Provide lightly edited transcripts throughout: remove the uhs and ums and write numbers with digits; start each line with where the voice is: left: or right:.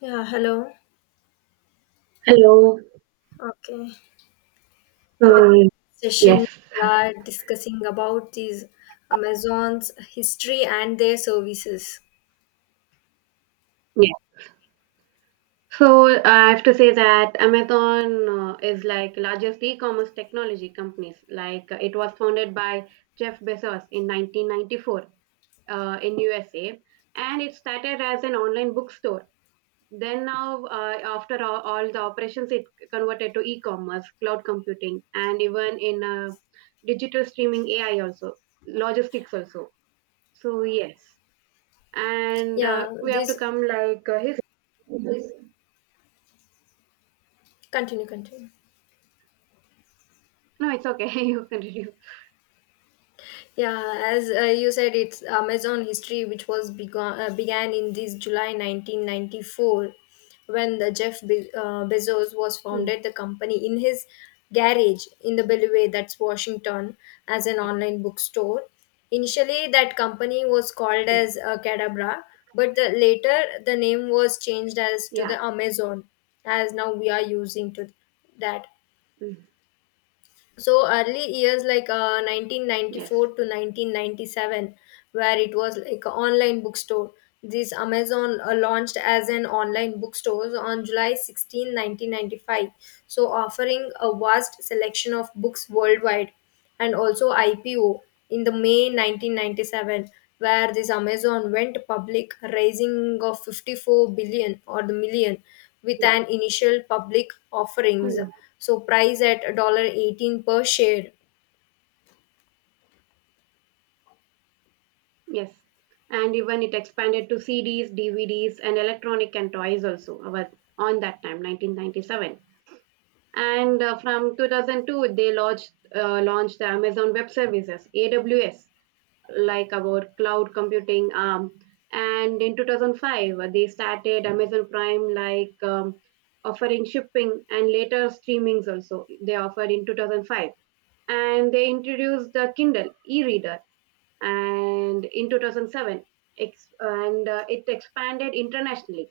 left: Yeah, hello.
right: Hello.
left: Okay. Today
right: Um,
left: session
right: yes.
left: we are discussing about these Amazon's history and their services.
right: Yeah. So I have to say that Amazon is like largest e-commerce technology companies. It was founded by Jeff Bezos in 1994 in USA, and it started as an online bookstore. Then now, after all the operations, it converted to e-commerce, cloud computing, and even in digital streaming AI also, logistics also. So yes. and
left: Yeah,
right: we have to
left: this
right: come his his-
left: continue.
right: no, it's okay. You continue.
left: Yeah, as you said, it's Amazon history, which was begun began in this July 1994, when the Bezos was
right: Hmm.
left: founded the company in his garage in the Bellevue, that's Washington, as an
right: Yeah.
left: online bookstore. Initially, that company was called
right: Yes.
left: as Cadabra, but the, later the name was changed as to
right: Yeah.
left: the Amazon, as now we are using to that.
right: Hmm.
left: So early years like
right: Yes.
left: 1994 to 1997, where it was like an online bookstore. This Amazon launched as an online bookstore on july 16 1995, so offering a vast selection of books worldwide, and also IPO in the May 1997, where this Amazon went public, raising of 54 billion or the million with
right: Yeah.
left: an initial public offerings.
right: Hmm.
left: So price at 18 per share.
right: Yes. And even it expanded to cds dvds and electronic and toys also, I was on that time 1997, and from 2002 they launched the amazon web services aws, like our cloud computing arm, and in 2005 they started amazon prime, offering shipping and later streamings also they offered in 2005, and they introduced the kindle e-reader and in 2007 ex- and it expanded internationally.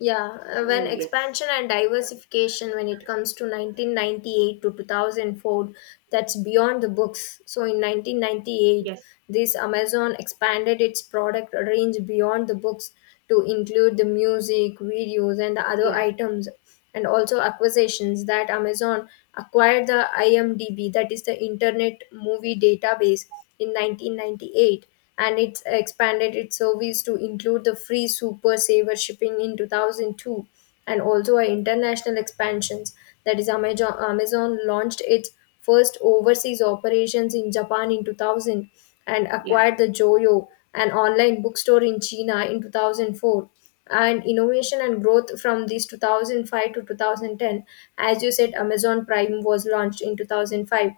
left: Yeah,
right: So
left: when
right: yes.
left: expansion and diversification, when it comes to 1998 to 2004, that's beyond the books. So in 1998,
right: Yes.
left: this Amazon expanded its product range beyond the books to include the music, videos, and the other
right: Yeah.
left: items, and also acquisitions that Amazon acquired the IMDb, that is the Internet Movie Database, in 1998, and it expanded its service to include the free Super Saver shipping in 2002, and also a international expansions. That is, Amazon launched its first overseas operations in Japan in 2000 and
right: Yeah.
left: acquired the Joyo, an online bookstore in China in 2004, and innovation and growth from these 2005 to 2010. As you said, amazon prime was launched in 2005,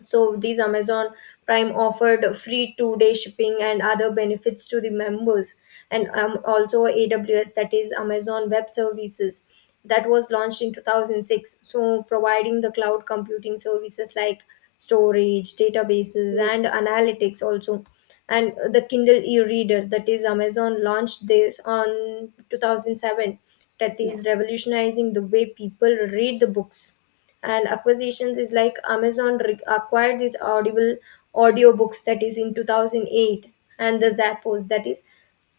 left: so these Amazon Prime offered free two-day shipping and other benefits to the members, and also AWS, that is Amazon Web Services, that was launched in 2006. So providing the cloud computing services like storage, databases,
right: Mm.
left: and analytics also. And the Kindle e-reader, that is Amazon launched this on 2007, that
right: Yeah.
left: is revolutionizing the way people read the books, and acquisitions is like amazon acquired this audible audiobooks, that is in 2008, and the zappos, that is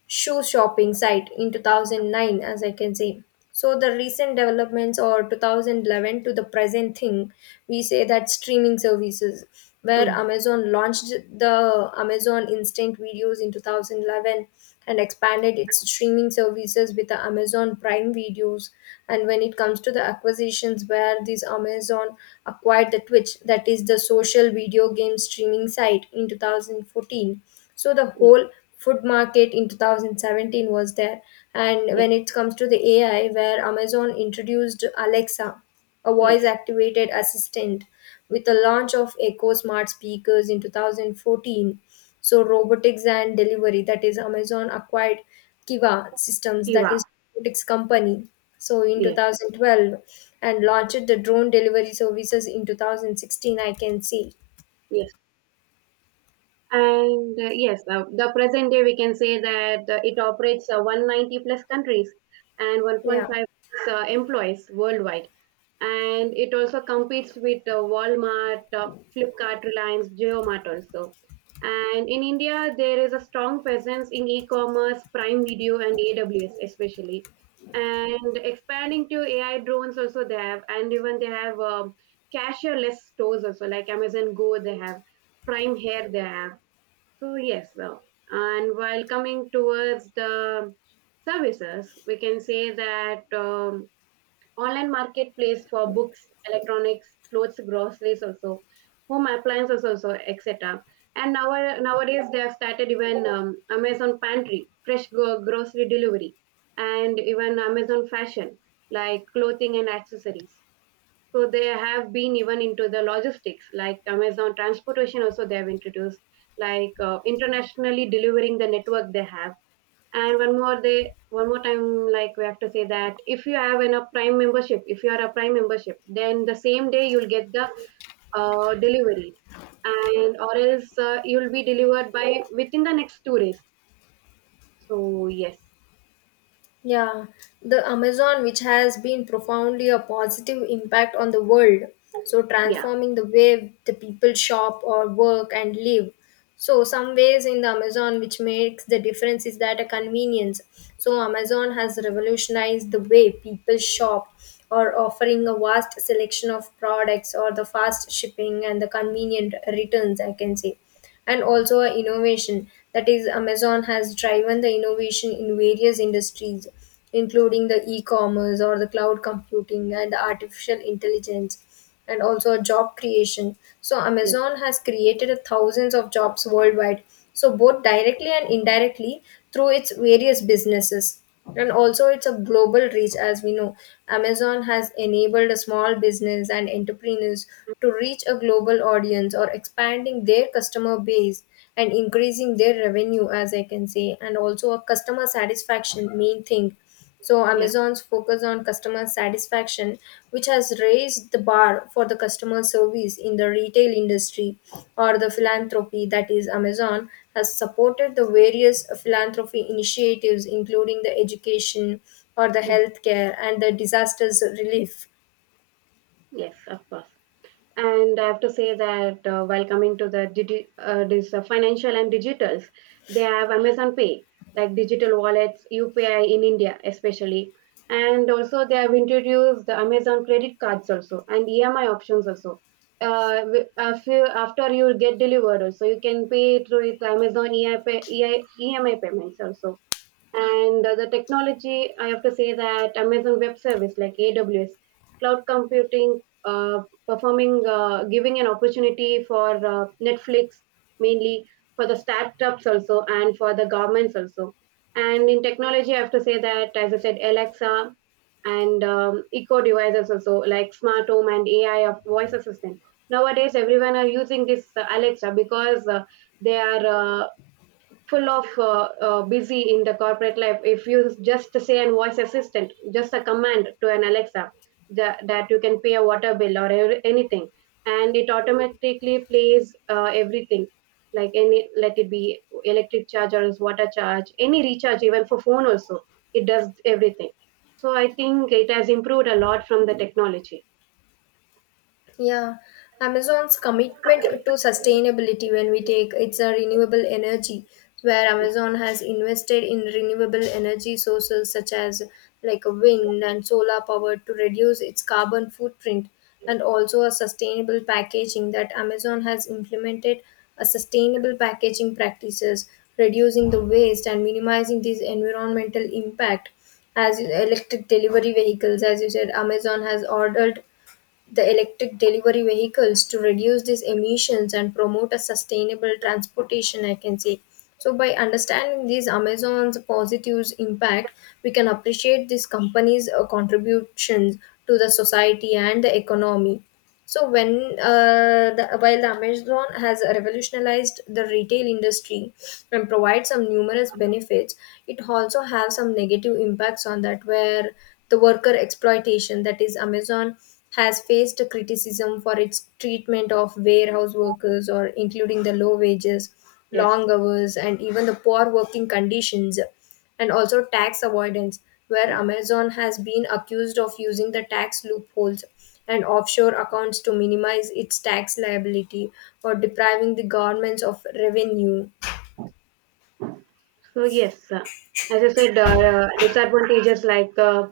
left: shoe shopping site in 2009, as I can say. So the recent developments or 2011 to the present thing, we say that streaming services, where
right: Mm.
left: amazon launched the amazon instant videos in 2011 and expanded its streaming services with the amazon prime videos, and when it comes to the acquisitions, where this amazon acquired the twitch, that is the social video game streaming site in 2014, so the
right: Mm.
left: whole food market in 2017 was there. And
right: Yes.
left: when it comes to the AI, where Amazon introduced Alexa, a voice
right: Yes.
left: activated assistant, with the launch of Echo smart speakers in 2014. So robotics and delivery, that is Amazon acquired Kiva Systems,
right: You
left: that
right: are.
left: is robotics company. So in
right: Yes.
left: 2012, and launched the drone delivery services in 2016, I can see.
right: Yes. And the present day we can say that it operates 190 plus countries and
left: Yeah.
right: 1.5 employees worldwide. And it also competes with Walmart, Flipkart, Reliance, JioMart also. And in India, there is a strong presence in e-commerce, Prime Video, and AWS especially. And expanding to AI drones also they have, and even they have cashierless stores also, like Amazon Go they have, Prime Hair they have. So yes, and while coming towards the services, we can say that online marketplace for books, electronics, clothes, groceries also, home appliances also, etc. And nowadays they have started even Amazon Pantry, fresh grocery delivery, and even Amazon Fashion, like clothing and accessories. So they have been even into the logistics, like Amazon transportation. Also, they have introduced internationally delivering the network they have. And one more time, like we have to say that if you have an, a Prime membership, if you are a Prime membership, then the same day you'll get the delivery, and or else you'll be delivered by within the next 2 days. So yes.
left: Yeah, the Amazon, which has been profoundly a positive impact on the world, so
right: Yeah.
left: transforming the way the people shop or work and live, so some ways in the amazon which makes the difference is that a convenience, so amazon has revolutionized the way people shop or offering a vast selection of products or the fast shipping and the convenient returns, I can say. And also a innovation, that is amazon has driven the innovation in various industries, including the e-commerce or the cloud computing and the artificial intelligence, and also job creation. So
right: Yes.
left: Amazon has created thousands of jobs worldwide. So both directly and indirectly through its various businesses. And also it's a global reach, as we know. Amazon has enabled a small business and entrepreneurs to reach a global audience or expanding their customer base and increasing their revenue, as I can say, and also a customer satisfaction main thing. So,
right: Yes.
left: Amazon's focus on customer satisfaction, which has raised the bar for the customer service in the retail industry, or the philanthropy, that is Amazon, has supported the various philanthropy initiatives, including the education or the
right: Mm.
left: healthcare and the disasters relief.
right: Yes, of course. And I have to say that while coming to the this financial and digitals, they have Amazon Pay, like digital wallets, UPI in India especially, and also they have introduced the Amazon credit cards also and EMI options also. If after you get delivered also, you can pay through it Amazon EMI payments also. And the technology, I have to say that Amazon Web Service like AWS, cloud computing, performing, giving an opportunity for Netflix mainly, for the startups also and for the governments also. And in technology, I have to say that as I said, Alexa and eco devices also, like smart home and AI of voice assistant. Nowadays, everyone are using this Alexa because they are full of busy in the corporate life. If you just say an voice assistant just a command to an alexa that you can pay a water bill or anything, and it automatically plays everything, like any, let it be electric charge or is water charge, any recharge, even for phone also, it does everything. So I think it has improved a lot from the technology.
left: Yeah, Amazon's commitment to sustainability, when we take it's a renewable energy, where Amazon has invested in renewable energy sources such as like wind and solar power to reduce its carbon footprint, and also a sustainable packaging that Amazon has implemented a sustainable packaging practices, reducing the waste and minimizing this environmental impact, as in electric delivery vehicles, as you said Amazon has ordered the electric delivery vehicles to reduce these emissions and promote a sustainable transportation, I can say. So by understanding these amazon's positives impact, we can appreciate these companies contributions to the society and the economy. So when while the Amazon has revolutionized the retail industry and provides some numerous benefits, it also has some negative impacts on that, where the worker exploitation, that is Amazon has faced criticism for its treatment of warehouse workers, or including the low wages,
right: Yes.
left: long hours, and even the poor working conditions, and also tax avoidance, where Amazon has been accused of using the tax loopholes and offshore accounts to minimize its tax liability or depriving the governments of revenue.
right: So yes, as I said, disadvantages like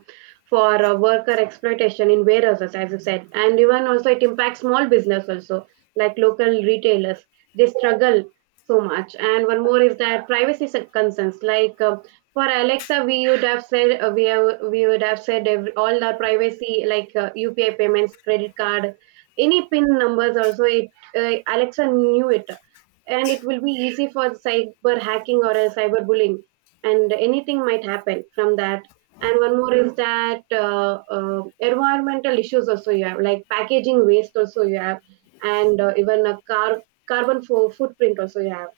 right: for worker exploitation in warehouses, as I said, and even also it impacts small business also, like local retailers. They struggle so much. And one more is that concerns. Like for Alexa, we have, we would have said every, all the privacy, like UPI payments, credit card, any PIN numbers. Also, it Alexa knew it, and it will be easy for cyber hacking or a cyber bullying, and anything might happen from that. And one more is that environmental issues also you have, like packaging waste also you have, and even a car carbon footprint also you have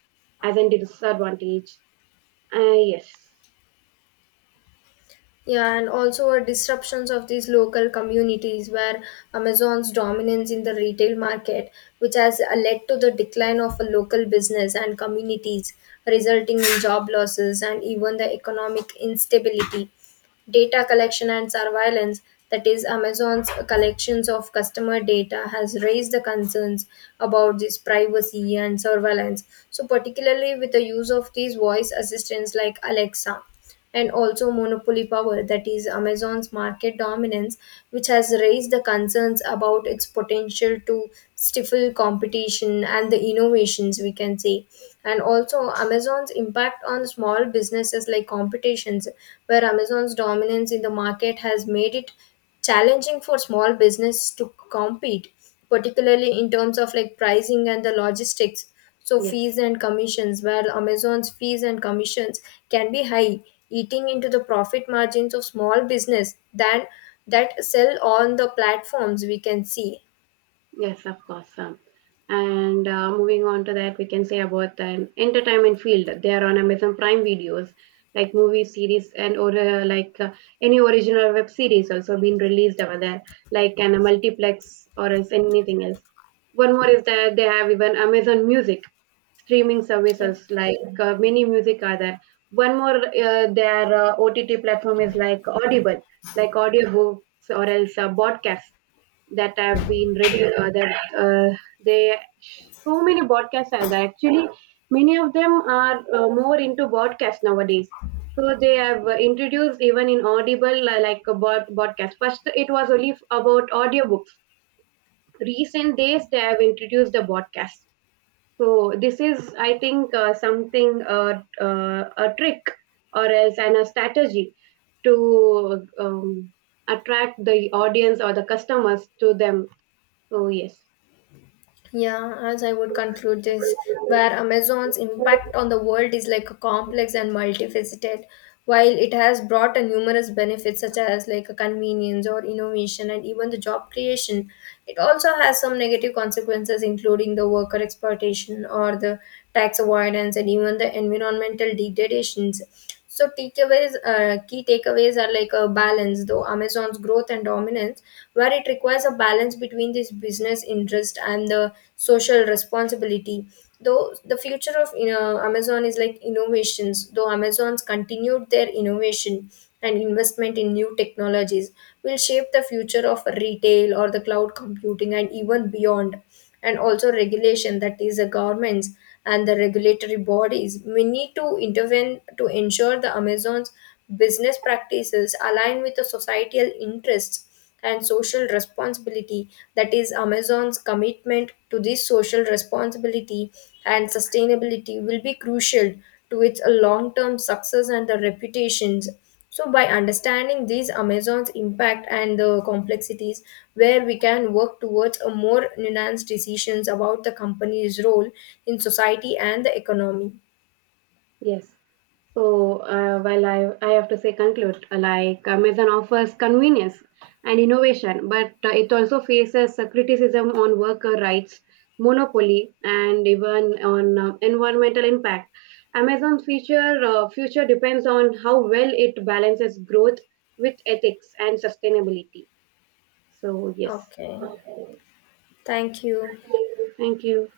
right: as a disadvantage. Yes.
left: Yeah, and also disruptions of these local communities, where Amazon's dominance in the retail market, which has led to the decline of a local business and communities, resulting in job losses and even the economic instability. Data collection and surveillance, that is, Amazon's collections of customer data, has raised the concerns about this privacy and surveillance. So, particularly with the use of these voice assistants like Alexa, and also monopoly power, that is, Amazon's market dominance, which has raised the concerns about its potential to stifle competition and the innovations, we can say. And also, Amazon's impact on small businesses like competitions, where Amazon's dominance in the market has made it challenging for small business to compete, particularly in terms of like pricing and the logistics. So,
right: Yes.
left: fees and commissions, where Amazon's fees and commissions can be high, eating into the profit margins of small business than that sell on the platforms, we can see.
right: Yes, of course. And moving on to that, we can say about the entertainment field. They are on Amazon Prime videos, like movie series, and or any original web series also been released over there, like a multiplex or as anything else. One more is that they have even Amazon Music streaming
left: Yeah.
right: services, like many music are there. One more their OTT platform is like Audible, like audiobooks, or else podcasts, that have been ready that they so many broadcasts are there. Actually, many of them are more into broadcast nowadays. So they have introduced even in Audible like a broadcast. First, it was only about audiobooks. Recent days, they have introduced the broadcast. So this is, I think, something, a trick or else and a strategy to attract the audience or the customers to them. So yes.
left: Yeah, as I would conclude this, where Amazon's impact on the world is like a complex and multifaceted, while it has brought a numerous benefits such as like a convenience or innovation and even the job creation, it also has some negative consequences including the worker exploitation or the tax avoidance and even the environmental degradations. So takeaways, key takeaways are like a balance, though Amazon's growth and dominance, where it requires a balance between this business interest and the social responsibility. Though the future of you know, Amazon is like innovations, though Amazon's continued their innovation and investment in new technologies will shape the future of retail or the cloud computing and even beyond, and also regulation, that is the governments and the regulatory bodies we need to intervene to ensure the amazon's business practices align with the societal interests and social responsibility, that is amazon's commitment to this social responsibility and sustainability will be crucial to its long term success and the reputations. So, by understanding these Amazon's impact and the complexities, where we can work towards a more nuanced decisions about the company's role in society and the economy.
right: Yes. So while I have to say conclude, like Amazon offers convenience and innovation, but it also faces criticism on worker rights, monopoly, and even on environmental impact. Amazon's future depends on how well it balances growth with ethics and sustainability. So yes,
left: Okay, thank you.
right: thank you.